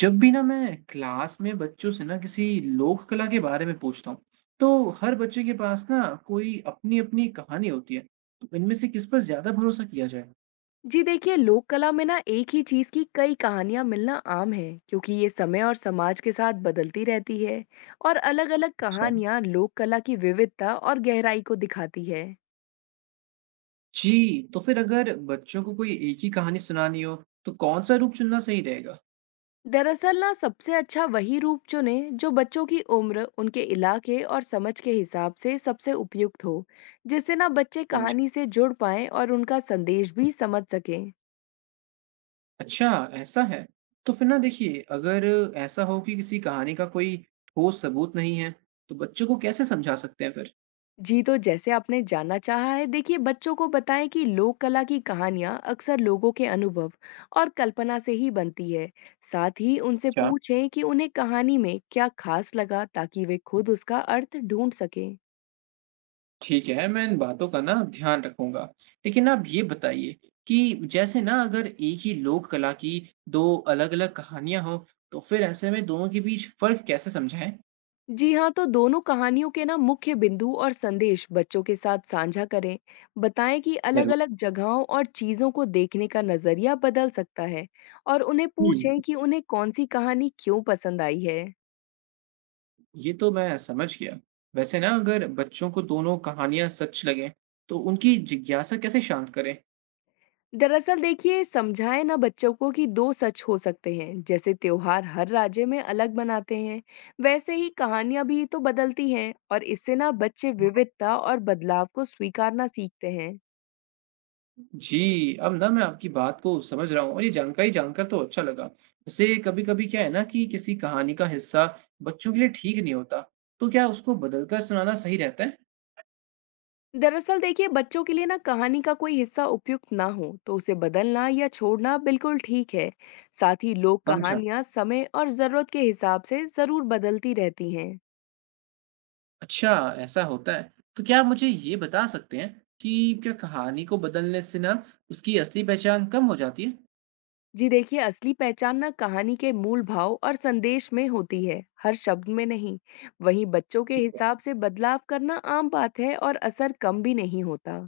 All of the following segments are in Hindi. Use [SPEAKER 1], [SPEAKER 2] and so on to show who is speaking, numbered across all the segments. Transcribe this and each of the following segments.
[SPEAKER 1] जब भी ना मैं क्लास में बच्चों से ना किसी लोक कला के बारे में पूछता हूँ तो हर बच्चे के पास ना कोई अपनी अपनी कहानी होती है। तो इनमें से किस पर ज्यादा भरोसा किया जाए?
[SPEAKER 2] जी देखिए, लोक कला में ना एक ही चीज की कई कहानियां मिलना आम है, क्योंकि ये समय और समाज के साथ बदलती रहती है। और अलग-अलग
[SPEAKER 1] अच्छा
[SPEAKER 2] कहानियां लोक कला की विविधता और गहराई को दिखाती है।
[SPEAKER 1] जी। तो फिर अगर बच्चों को कोई एक ही कहानी सुनानी हो तो कौन सा रूप चुनना सही रहेगा?
[SPEAKER 2] दरअसल ना सबसे अच्छा वही रूप चुने जो बच्चों की उम्र, उनके इलाके और समझ के हिसाब से सबसे उपयुक्त हो, जिससे ना बच्चे
[SPEAKER 1] समझ।
[SPEAKER 2] कहानी से जुड़ पाएं और उनका संदेश भी समझ सकें।
[SPEAKER 1] अच्छा, ऐसा है। तो फिर ना देखिए, अगर ऐसा हो कि किसी कहानी का कोई ठोस सबूत नहीं है, तो बच्चों को कैसे समझा सकते हैं?
[SPEAKER 2] जी, तो जैसे आपने जानना चाहा है, देखिए बच्चों को बताएं कि लोक कला की कहानियां अक्सर लोगों के अनुभव और कल्पना से ही बनती है। साथ ही उनसे
[SPEAKER 1] फिर
[SPEAKER 2] पूछें कि उन्हें कहानी में क्या खास लगा, ताकि वे खुद उसका अर्थ ढूंढ सकें।
[SPEAKER 1] ठीक है, मैं इन बातों का ना ध्यान रखूँगा। लेकिन आप ये बताइए कि जैसे ना अगर एक ही लोक कला की 2 अलग-अलग कहानियाँ हों, तो फिर ऐसे में दोनों के बीच फ़र्क कैसे समझाएँ?
[SPEAKER 2] जी हाँ, तो दोनों कहानियों के ना मुख्य बिंदु और संदेश बच्चों के साथ साझा करें। बताएं कि अलग
[SPEAKER 1] ज़रूर।
[SPEAKER 2] अलग जगहों और चीजों को देखने का नजरिया बदल सकता है। और उन्हें
[SPEAKER 1] हुँ,
[SPEAKER 2] पूछें कि उन्हें कौन सी कहानी क्यों पसंद आई है।
[SPEAKER 1] ये तो मैं समझ गया। वैसे ना अगर बच्चों को दोनों कहानियाँ सच लगें, तो उनकी जिज्ञासा कैसे शांत करें?
[SPEAKER 2] दरअसल देखिए, समझाएं ना बच्चों को कि दो सच हो सकते हैं। जैसे त्योहार हर राज्य में अलग मनाते हैं, वैसे ही कहानियां भी तो बदलती हैं। और इससे ना बच्चे विविधता और बदलाव को स्वीकारना सीखते हैं।
[SPEAKER 1] जी, अब ना मैं आपकी बात को समझ रहा हूँ और ये जानकारी जानकर तो अच्छा लगा। वैसे कभी-कभी क्या है ना कि किसी कहानी का हिस्सा बच्चों के लिए ठीक नहीं होता, तो क्या उसको बदलकर सुनाना सही रहता है?
[SPEAKER 2] दरअसल देखिए, बच्चों के लिए ना कहानी का कोई हिस्सा उपयुक्त ना हो, तो उसे बदलना या छोड़ना बिल्कुल ठीक है। साथ ही लोक
[SPEAKER 1] समझा।
[SPEAKER 2] कहानियां समय और जरूरत के हिसाब से जरूर बदलती रहती हैं।
[SPEAKER 1] अच्छा, ऐसा होता है। तो क्या आप मुझे ये बता सकते हैं कि क्या कहानी को बदलने से ना उसकी असली पहचान कम हो जाती है?
[SPEAKER 2] जी देखिए, असली पहचान ना कहानी के मूल भाव और संदेश में होती है, हर शब्द में नहीं। वहीं बच्चों के
[SPEAKER 1] ठीक है।
[SPEAKER 2] हिसाब से बदलाव करना आम बात है, और असर कम भी नहीं होता।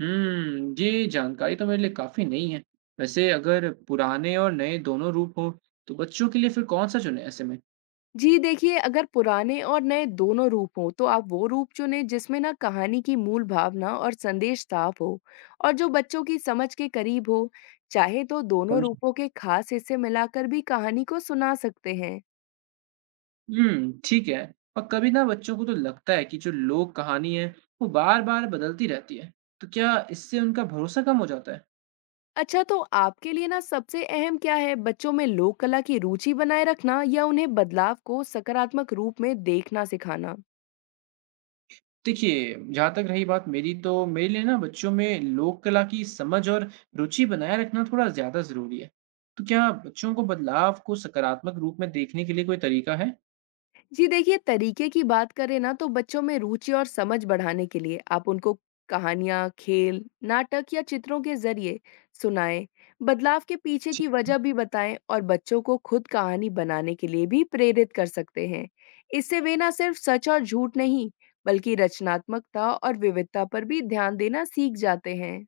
[SPEAKER 1] ये जानकारी तो मेरे लिए काफ़ी नहीं है। वैसे अगर पुराने और नए दोनों रूप हो, तो बच्चों के लिए फिर कौन सा चुने ऐसे में?
[SPEAKER 2] जी देखिए, अगर पुराने और नए दोनों रूप हो, तो आप वो रूप चुने जिसमें ना कहानी की मूल भावना और संदेश साफ हो, और जो बच्चों की समझ के करीब हो। चाहे तो दोनों
[SPEAKER 1] समझा।
[SPEAKER 2] रूपों के खास हिस्से मिलाकर भी कहानी को सुना सकते हैं।
[SPEAKER 1] हुँ, ठीक है। और कभी ना बच्चों को तो लगता है कि जो लोक कहानी है, वो बार-बार बदलती रहती है। तो क्या इससे उनका भरोसा कम हो जाता है?
[SPEAKER 2] अच्छा, तो आपके लिए ना सबसे अहम क्या है, बच्चों में लोक कला की रुचि बनाए रखना, या उन्हें बदलाव को सकारात्मक रूप में देखना सिखाना?
[SPEAKER 1] देखिए, जहाँ तक रही बात मेरी तो मेरे लिए ना बच्चों में लोक कला की समझ और रुचि बनाए रखना थोड़ा ज़्यादा ज़रूरी है। तो क्या बच्चों को बदलाव को सकारात्मक रूप में देखने के लिए कोई तरीका है?
[SPEAKER 2] जी देखिए, तरीके की बात करें ना, तो बच्चों में रुचि और समझ बढ़ाने के लिए आप उनको कहानियाँ, खेल, नाटक या चित्रों के जरिए सुनाएं। बदलाव के पीछे की वजह भी बताएं, और बच्चों को खुद कहानी बनाने के लिए भी प्रेरित कर सकते हैं। इससे वे ना सिर्फ सच और झूठ नहीं, बल्कि रचनात्मकता और विविधता पर भी ध्यान देना सीख जाते हैं।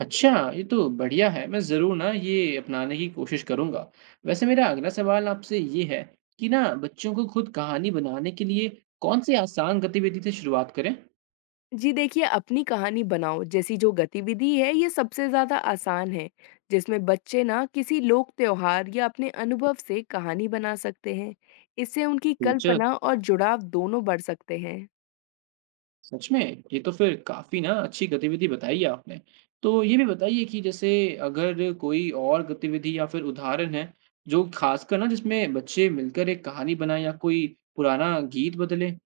[SPEAKER 1] अच्छा, ये तो बढ़िया है। मैं ज़रूर ना ये अपनाने की कोशिश करूँगा। वैसे मेरा अगला सवाल आपसे ये है कि ना बच्चों को खुद कहानी बनाने के लिए कौन-सी आसान गतिविधि से शुरुआत करें?
[SPEAKER 2] जी देखिए, अपनी कहानी बनाओ जैसी जो गतिविधि है, ये सबसे ज़्यादा आसान है, जिसमें बच्चे ना किसी लोक त्योहार या अपने अनुभव से कहानी बना सकते हैं। इससे उनकी
[SPEAKER 1] रोचक!
[SPEAKER 2] कल्पना और जुड़ाव दोनों बढ़ सकते हैं।
[SPEAKER 1] सच में? ये तो फिर काफ़ी ना अच्छी गतिविधि बताई है आपने। तो ये भी बताइए कि जैसे अगर कोई और गतिविधि या फिर उदाहरण है, जो खासकर ना जिसमें बच्चे मिलकर एक कहानी बनाएँ या कोई पुराना गीत बदलें?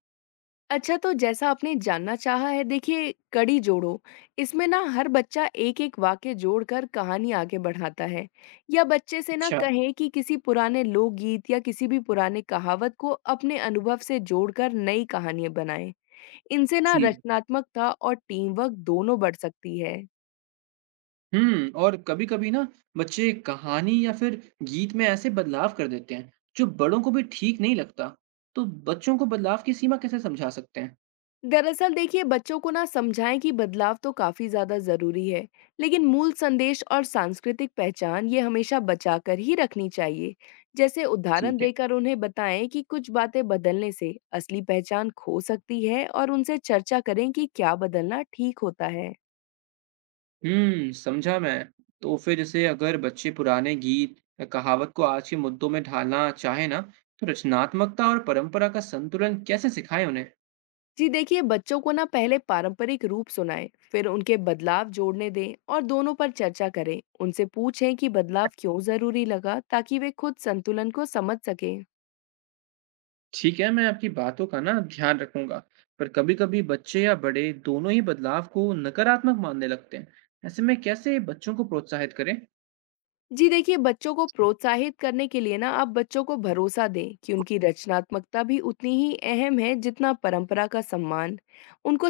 [SPEAKER 2] अच्छा, तो जैसा आपने जानना चाहा है, देखिए कड़ी जोड़ो, इसमें ना हर बच्चा एक-एक वाक्य जोड़कर कहानी आगे बढ़ाता है। या बच्चे से ना
[SPEAKER 1] अच्छा,
[SPEAKER 2] कहें कि किसी पुराने लोकगीत या किसी भी पुराने कहावत को अपने अनुभव से जोड़कर नई कहानियाँ बनाएं। इनसे ना
[SPEAKER 1] जी।
[SPEAKER 2] रचनात्मकता और टीम वर्क दोनों बढ़ सकती है।
[SPEAKER 1] हुँ, और कभी-कभी ना बच्चे कहानी या फिर गीत में ऐसे बदलाव कर देते हैं, जो बड़ों को भी ठीक नहीं लगता। तो बच्चों को बदलाव की सीमा कैसे समझा सकते हैं?
[SPEAKER 2] दरअसल देखिए, बच्चों को ना समझाएं कि बदलाव तो काफी ज्यादा जरूरी है, लेकिन मूल संदेश और सांस्कृतिक पहचान ये हमेशा बचा कर ही रखनी चाहिए। जैसे उदाहरण
[SPEAKER 1] ठीक है।
[SPEAKER 2] देकर उन्हें बताएं कि कुछ बातें बदलने से असली पहचान खो सकती है, और उनसे चर्चा करें कि क्या बदलना ठीक होता है।
[SPEAKER 1] हुँ, समझा मैं। तो फिर जैसे अगर बच्चे पुराने गीत या कहावत को आज के मुद्दों में ढालना चाहें ना, तो रचनात्मकता और परंपरा का संतुलन कैसे सिखाएं उन्हें?
[SPEAKER 2] जी देखिए, बच्चों को ना पहले पारंपरिक रूप सुनाएं, फिर उनके बदलाव जोड़ने दें और दोनों पर चर्चा करें। उनसे पूछें कि बदलाव क्यों जरूरी लगा, ताकि वे खुद संतुलन को समझ सकें।
[SPEAKER 1] ठीक है, मैं आपकी बातों का ना ध्यान रखूंगा। पर कभी-कभी बच्चे या बड़े दोनों ही बदलाव को नकारात्मक मानने लगते हैं। ऐसे में कैसे बच्चों को प्रोत्साहित करें?
[SPEAKER 2] जी देखिए, बच्चों को प्रोत्साहित करने के लिए ना आप बच्चों को भरोसा दें कि उनकी रचनात्मकता भी उतनी ही अहम है जितना परंपरा का सम्मान। उनको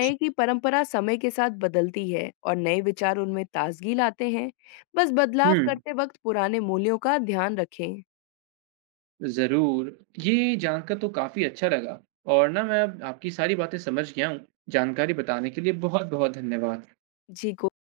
[SPEAKER 1] जी,
[SPEAKER 2] कि परंपरा समय के साथ बदलती है और नए विचार उनमें ताजगी लाते हैं। बस बदलाव
[SPEAKER 1] हुँ,
[SPEAKER 2] करते वक्त पुराने मूल्यों का ध्यान रखें।
[SPEAKER 1] ज़रूर। ये जानकर तो काफ़ी अच्छा लगा और ना मैं अब आपकी सारी बातें समझ गया हूँ। जानकारी बताने के लिए बहुत-बहुत धन्यवाद।
[SPEAKER 2] जी को